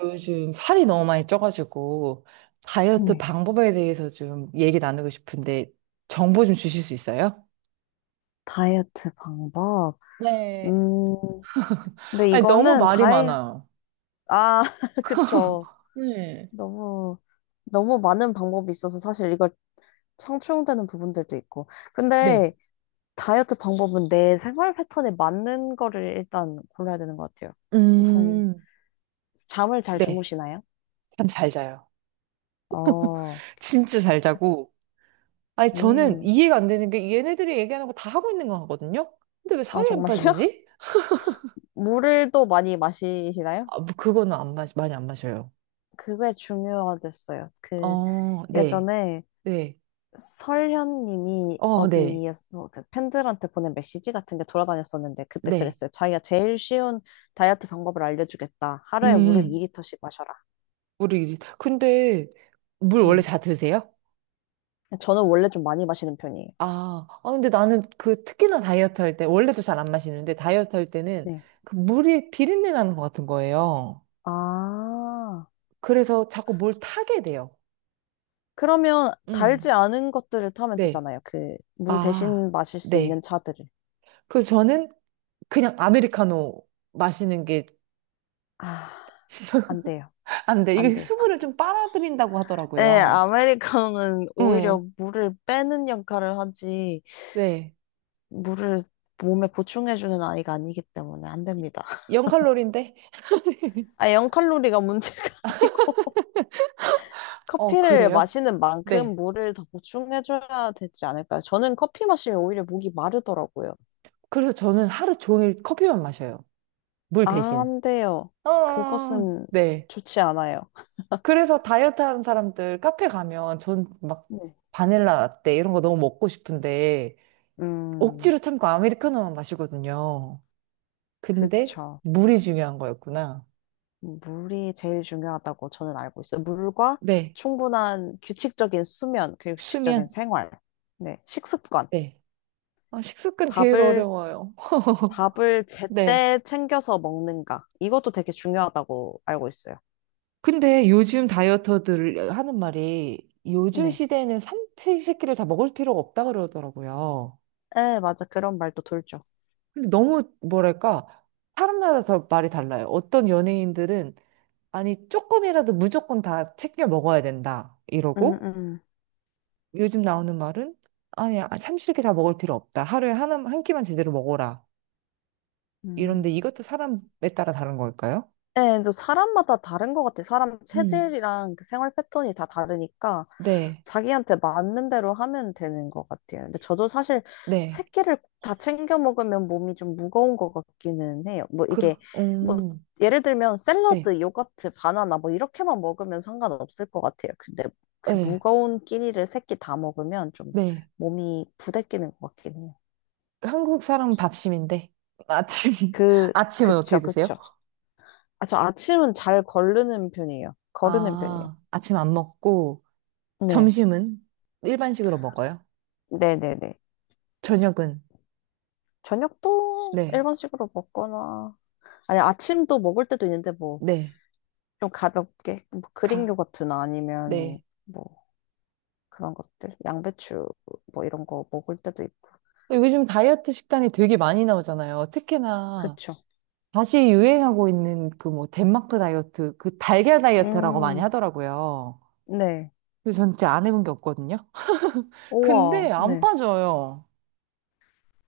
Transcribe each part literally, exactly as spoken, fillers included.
요즘 살이 너무 많이 쪄가지고 다이어트 네. 방법에 대해서 좀 얘기 나누고 싶은데 정보 좀 주실 수 있어요? 다이어트 방법. 네, 음, 근데 아니, 너무 이거는 말이 다이, 많아요. 아, 그쵸. 네, 너무, 너무 많은 방법이 있어서 사실 이걸 상충되는 부분들도 있고. 네. 근데 다이어트 방법은 내 생활 패턴에 맞는 거를 일단 골라야 되는 것 같아요. 우선, 음, 잠을 잘 네. 주무시나요? 잠 잘 자요. 어, 진짜 잘 그- 자고. 아니, 저는 음, 이해가 안 되는 게 얘네들이 얘기하는 거 다 하고 있는 거 같거든요? 근데 왜 아, 살이 안 정말요? 빠지지? 물을 또 많이 마시시나요? 아, 뭐 그거는 안 마, 많이 안 마셔요. 그게 중요하겠어요. 그, 어, 네. 예전에 네. 설현님이 어, 네. 어디에서 그 팬들한테 보낸 메시지 같은 게 돌아다녔었는데 그때 네. 그랬어요. 자기가 제일 쉬운 다이어트 방법을 알려주겠다. 음. 하루에 물을 음. 이 리터씩 마셔라. 우리 근데 물 원래 네. 다 드세요? 저는 원래 좀 많이 마시는 편이에요. 아, 아 근데 나는 그 특히나 다이어트 할 때 원래도 잘 안 마시는데 다이어트 할 때는 네. 그 물이 비린내 나는 것 같은 거예요. 아, 그래서 자꾸 뭘 타게 돼요. 그러면 달지 음, 않은 것들을 타면 네. 되잖아요. 그 물 아, 대신 마실 수 있는 네. 차들을. 그래서 저는 그냥 아메리카노 마시는 게 아, 안 돼요. 안 돼. 안 이게 돼요. 수분을 좀 빨아들인다고 네, 하더라고요. 아메리카노는 음, 오히려 물을 빼는 역할을 하지. 네. 물을 몸에 보충해주는 아이가 아니기 때문에 안 됩니다. 영 칼로리인데? 아, 영 칼로리가 문제가 아니고 어, 커피를 그래요? 마시는 만큼 네. 물을 더 보충해줘야 되지 않을까요? 저는 커피 마시면 오히려 목이 마르더라고요. 그래서 저는 하루 종일 커피만 마셔요. 물 대신. 안 돼요. 어, 어, 그것은 네. 좋지 않아요. 그래서 다이어트 하는 사람들 카페 가면 전 막 네. 바닐라 라떼 이런 거 너무 먹고 싶은데 음, 억지로 참고 아메리카노만 마시거든요. 근데 그쵸. 물이 중요한 거였구나. 물이 제일 중요하다고 저는 알고 있어요. 물과 네. 충분한 규칙적인 수면, 그리고 규칙적인 수면. 생활, 네, 식습관. 네. 아, 식습관 제일 밥을 어려워요. 밥을 네. 제때 챙겨서 먹는가. 이것도 되게 중요하다고 알고 있어요. 근데 요즘 다이어터들 하는 말이 요즘 네. 시대에는 삼시세끼를 다 먹을 필요가 없다 그러더라고요. 에, 맞아. 그런 말도 돌죠. 근데 너무 뭐랄까 사람마다 더 말이 달라요. 어떤 연예인들은 아니 조금이라도 무조건 다 챙겨 먹어야 된다 음, 이러고 음. 요즘 나오는 말은 아니 아, 삼시세끼 다 먹을 필요 없다. 하루에 하나 한 끼만 제대로 먹어라. 이런데 음. 이것도 사람에 따라 다른 걸까요? 예, 또 사람마다 다른 것 같아. 사람 음. 체질이랑 그 생활 패턴이 다 다르니까. 네, 자기한테 맞는 대로 하면 되는 것 같아요. 근데 저도 사실 네, 새끼를 다 챙겨 먹으면 몸이 좀 무거운 것 같기는 해요. 뭐 이게 그러, 뭐 음, 예를 들면 네, 샐러드, 요거트, 바나나 뭐 이렇게만 먹으면 상관없을 것 같아요. 근데 그 네, 무거운 끼니를 새끼 다 먹으면 좀 네. 몸이 부대끼는 것 같긴 해요. 한국 사람은 밥심인데 아침 그 아침은 어떻게 그쵸 드세요? 그쵸. 아, 저 아침은 잘 거르는 편이에요. 거르는 편이에요. 아, 아침 안 먹고. 네. 점심은 일반식으로 먹어요. 네네네. 저녁은 저녁도 네, 일반식으로 먹거나 아니, 아침도 먹을 때도 있는데, 뭐, 네, 좀 가볍게, 뭐, 그린 가, 요거트나 아니면, 네. 뭐, 그런 것들, 양배추, 뭐, 이런 거 먹을 때도 있고. 요즘 다이어트 식단이 되게 많이 나오잖아요. 특히나 그쵸. 다시 유행하고 있는 그 뭐 덴마크 다이어트, 그 달걀 다이어트라고 많이 음, 하더라고요. 네. 근데 전 진짜 안 해본 게 없거든요. 근데 우와, 안 네. 빠져요.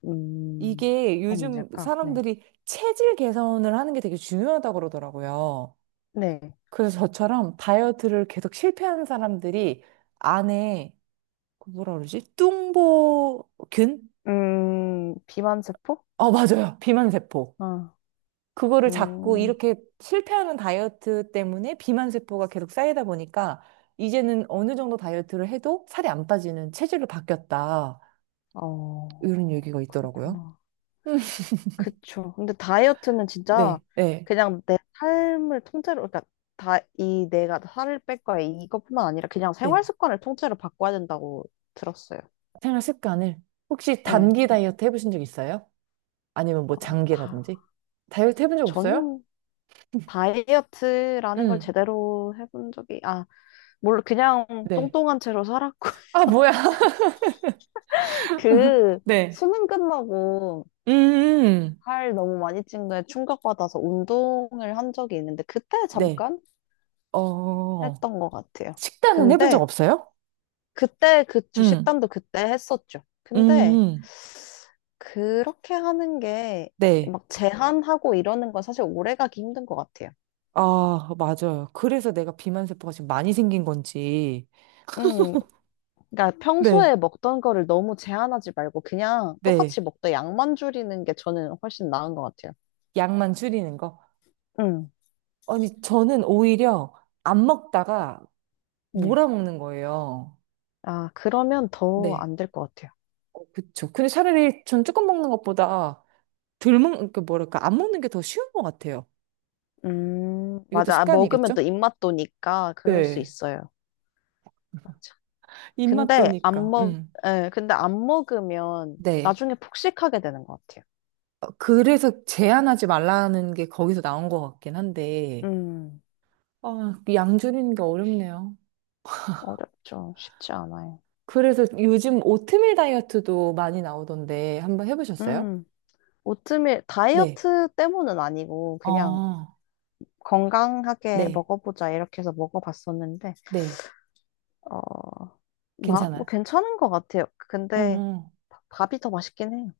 음, 이게 뭐가 요즘 문제일까? 네. 사람들이 체질 개선을 하는 게 되게 중요하다고 그러더라고요. 네. 그래서 저처럼 다이어트를 계속 실패하는 사람들이 안에 그 뭐라 그러지? 뚱보균? 음, 비만세포? 어, 맞아요. 비만세포. 아, 그거를 자꾸 음, 이렇게 실패하는 다이어트 때문에 비만세포가 계속 쌓이다 보니까 이제는 어느 정도 다이어트를 해도 살이 안 빠지는 체질로 바뀌었다. 어, 이런 얘기가 있더라고요. 그렇구나. 음, 그쵸. 근데 다이어트는 진짜 네, 네, 그냥 내 삶을 통째로, 그러니까 다, 이 내가 살을 뺄 거야. 이것뿐만 아니라 그냥 네. 생활 습관을 통째로 바꿔야 된다고 들었어요. 생활 습관을. 혹시 네. 단기 다이어트 해보신 적 있어요? 아니면 어, 뭐 다, 장기라든지? 다이어트 해본 적 없어요? 저는 다이어트라는 걸 음, 제대로 해본 적이, 아, 뭘 그냥 네. 뚱뚱한 채로 살았고, 아, 뭐야. 그 네. 수능 끝나고 음, 살 너무 많이 찐 거에 충격받아서 운동을 한 적이 있는데, 그때 네. 잠깐 어. 했던 것 같아요. 식단은 해본 적 근데 없어요? 그때 그 응, 주식단도 그때 했었죠. 음, 근데 음, 그렇게 하는 게 네. 막 제한하고 이러는 건 사실 오래 가기 힘든 것 같아요. 아, 맞아요. 그래서 내가 비만세포가 지금 많이 생긴 건지. 음, 그러니까 네, 평소에 먹던 거를 너무 제한하지 말고 그냥 네. 똑같이 먹되 양만 줄이는 게 저는 훨씬 나은 것 같아요. 양만 줄이는 거. 음, 아니, 저는 오히려 안 먹다가 네. 몰아먹는 거예요. 아, 그러면 더 네. 안 될 것 같아요. 어, 그쵸. 근데 차라리 전 조금 먹는 것보다 덜 먹는, 그 뭐랄까, 안 먹는 게 더 쉬운 것 같아요. 음, 이것도 맞아. 아, 먹으면 습관이겠죠? 또 입맛 도니까 그럴 수 네. 있어요. 맞아. 입맛 근데 안 도니까. 먹, 음. 예, 근데 안 먹으면 네. 나중에 폭식하게 되는 것 같아요. 그래서 제한하지 말라는 게 거기서 나온 것 같긴 한데, 음. 아, 양 줄이는 게 어렵네요. 어렵죠. 쉽지 않아요. 그래서 요즘 오트밀 다이어트도 많이 나오던데, 한번 해보셨어요? 음, 오트밀 네. 다이어트 때문은 아니고 그냥 아, 건강하게 네. 먹어보자 이렇게 해서 먹어봤었는데 네. 어, 마, 뭐 괜찮아요. 괜찮은 것 같아요. 근데 음. 바- 밥이 더 맛있긴 해요.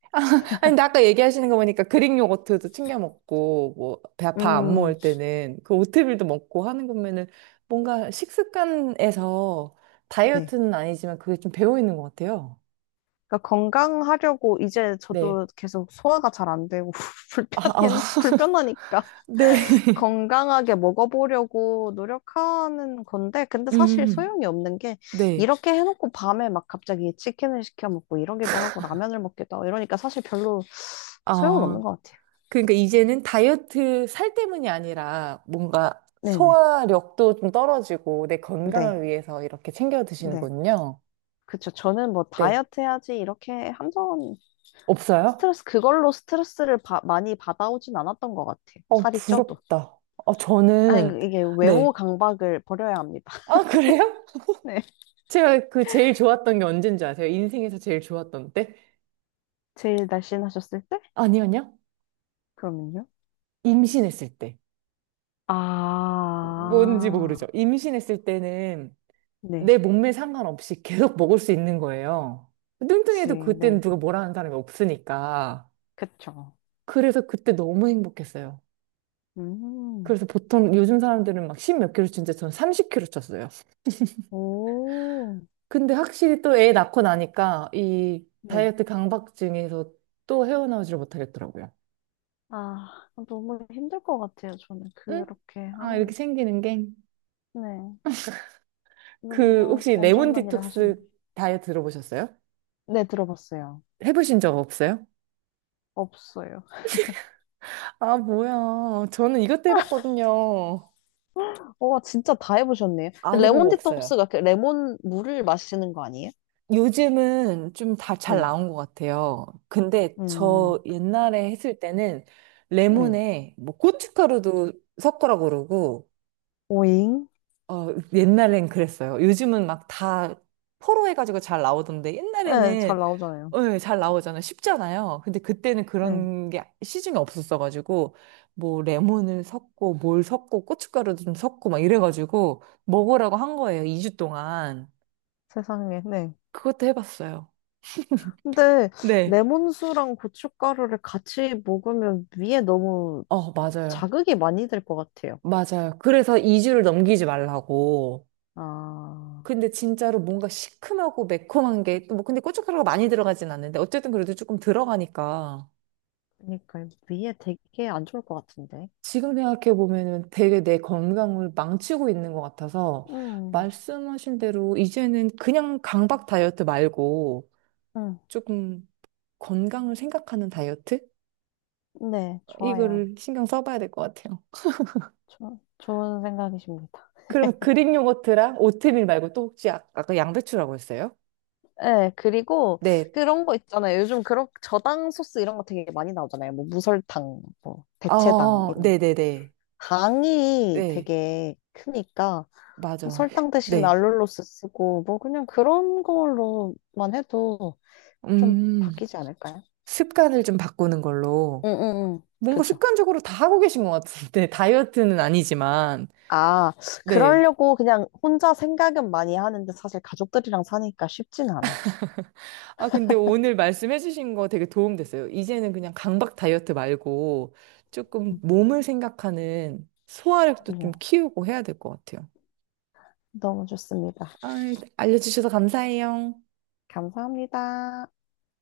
아니, 근데 아까 얘기하시는 거 보니까 그릭 요거트도 챙겨 먹고, 뭐, 배 아파 안 음, 먹을 때는 그 오트밀도 먹고 하는 거면은 뭔가 식습관에서 네. 다이어트는 아니지만 그게 좀 배어 있는 것 같아요. 그러니까 건강하려고 이제 네. 저도 계속 소화가 잘 안 되고 아, 아, 불편해 불편하니까 네. 건강하게 먹어보려고 노력하는 건데, 근데 사실 음, 소용이 없는 게, 네. 이렇게 해놓고 밤에 막 갑자기 치킨을 시켜 먹고 이러기도 하고 라면을 먹기도 하고 이러니까 사실 별로 소용은 없는 아, 것 같아요. 그러니까 이제는 다이어트 살 때문이 아니라 뭔가 네네. 소화력도 좀 떨어지고 내 건강을 네. 위해서 이렇게 챙겨 네. 드시는군요. 그쵸. 저는 뭐 네. 다이어트 해야지 이렇게 한 번 없어요? 스트레스, 그걸로 스트레스를 바- 많이 받아오진 않았던 것 같아요. 어, 살이 쪄도. 부럽다. 어, 아니, 저는, 그 이게 외모 네. 강박을 버려야 합니다. 아, 그래요? 네. 제가 그 제일 좋았던 게 언제인 줄 아세요? 인생에서 제일 좋았던 때? 제일 날씬하셨을 때? 아니요, 아니요. 그러면요. 임신했을 때. 뭔지 모르죠. 아, 임신했을 때는 네. 내 몸매 상관없이 계속 먹을 수 있는 거예요. 그치, 뚱뚱해도 그때는 네. 누가 뭐라 하는 사람이 없으니까. 그쵸. 그래서 그때 너무 행복했어요. 음, 그래서 보통 요즘 사람들은 막 십 몇 킬로 찌는데 저는 삼십 킬로 쪘어요. 오, 근데 확실히 또 애 낳고 나니까 이 네. 다이어트 강박증에서 또 헤어나오지를 못하겠더라고요. 아, 너무 힘들 것 같아요. 저는 응? 그렇게 아, 하는 이렇게 게. 생기는 게. 네. 그, 너무 혹시 레몬 엄청난 일을 하셨네. 디톡스 다이어트 들어보셨어요? 네, 들어봤어요. 해보신 적 없어요? 없어요. 아, 뭐야. 저는 이것도 해봤거든요. 와, 진짜 다 해보셨네요. 안 근데 해본 레몬 거 없어요. 디톡스가 그 레몬 물을 마시는 거 아니에요? 요즘은 좀 다 잘 네. 나온 것 같아요. 근데 음, 저 옛날에 했을 때는 네. 레몬에 뭐 고춧가루도 섞으라고 그러고, 오잉? 어, 옛날엔 그랬어요. 요즘은 막 다 포로 해가지고 잘 나오던데 네, 잘 옛날에는 나오잖아요. 어, 예, 잘 나오잖아요. 쉽잖아요. 근데 그때는 네. 그런 게 시중에 없었어가지고 뭐 레몬을 섞고 뭘 섞고 고춧가루도 좀 섞고 막 이래가지고 먹으라고 한 거예요. 이 주 동안. 세상에, 네. 그것도 해봤어요. 근데 네. 레몬수랑 고춧가루를 같이 먹으면 위에 너무 어, 맞아요. 자극이 많이 될 것 같아요. 맞아요. 그래서 이 주를 넘기지 말라고. 아, 근데 진짜로 뭔가 시큼하고 매콤한 게, 또 뭐, 근데 고춧가루가 많이 들어가진 않는데, 어쨌든 그래도 조금 들어가니까. 그러니까 위에 되게 안 좋을 것 같은데. 지금 생각해보면은 되게 내 건강을 망치고 있는 것 같아서, 음, 말씀하신 대로 이제는 그냥 강박 다이어트 말고, 음, 조금 건강을 생각하는 다이어트? 네, 좋아요. 이거를 신경 써봐야 될 것 같아요. 조, 좋은 생각이십니다. 그럼 그릭 요거트랑 오트밀 말고 또 혹시 아- 아까 양배추라고 했어요? 네, 그리고 네. 그런 거 있잖아요. 요즘 그런 저당 소스 이런 거 되게 많이 나오잖아요. 뭐 무설탕, 뭐 대체당 어, 이런. 네네네. 당이 네, 되게 크니까 뭐 맞아. 설탕 대신 네. 알룰로스 쓰고 뭐 그냥 그런 걸로만 해도 좀 음, 바뀌지 않을까요? 습관을 좀 바꾸는 걸로. 응, 응, 응. 뭔가 그죠. 습관적으로 다 하고 계신 것 같은데, 다이어트는 아니지만. 아, 네. 그러려고 그냥 혼자 생각은 많이 하는데 사실 가족들이랑 사니까 쉽진 않아요. 아, 근데 오늘 말씀해주신 거 되게 도움 됐어요. 이제는 그냥 강박 다이어트 말고 조금 음, 몸을 생각하는 소화력도 좀 그럼요. 키우고 해야 될 것 같아요. 너무 좋습니다. 아, 알려주셔서 감사해요. 감사합니다.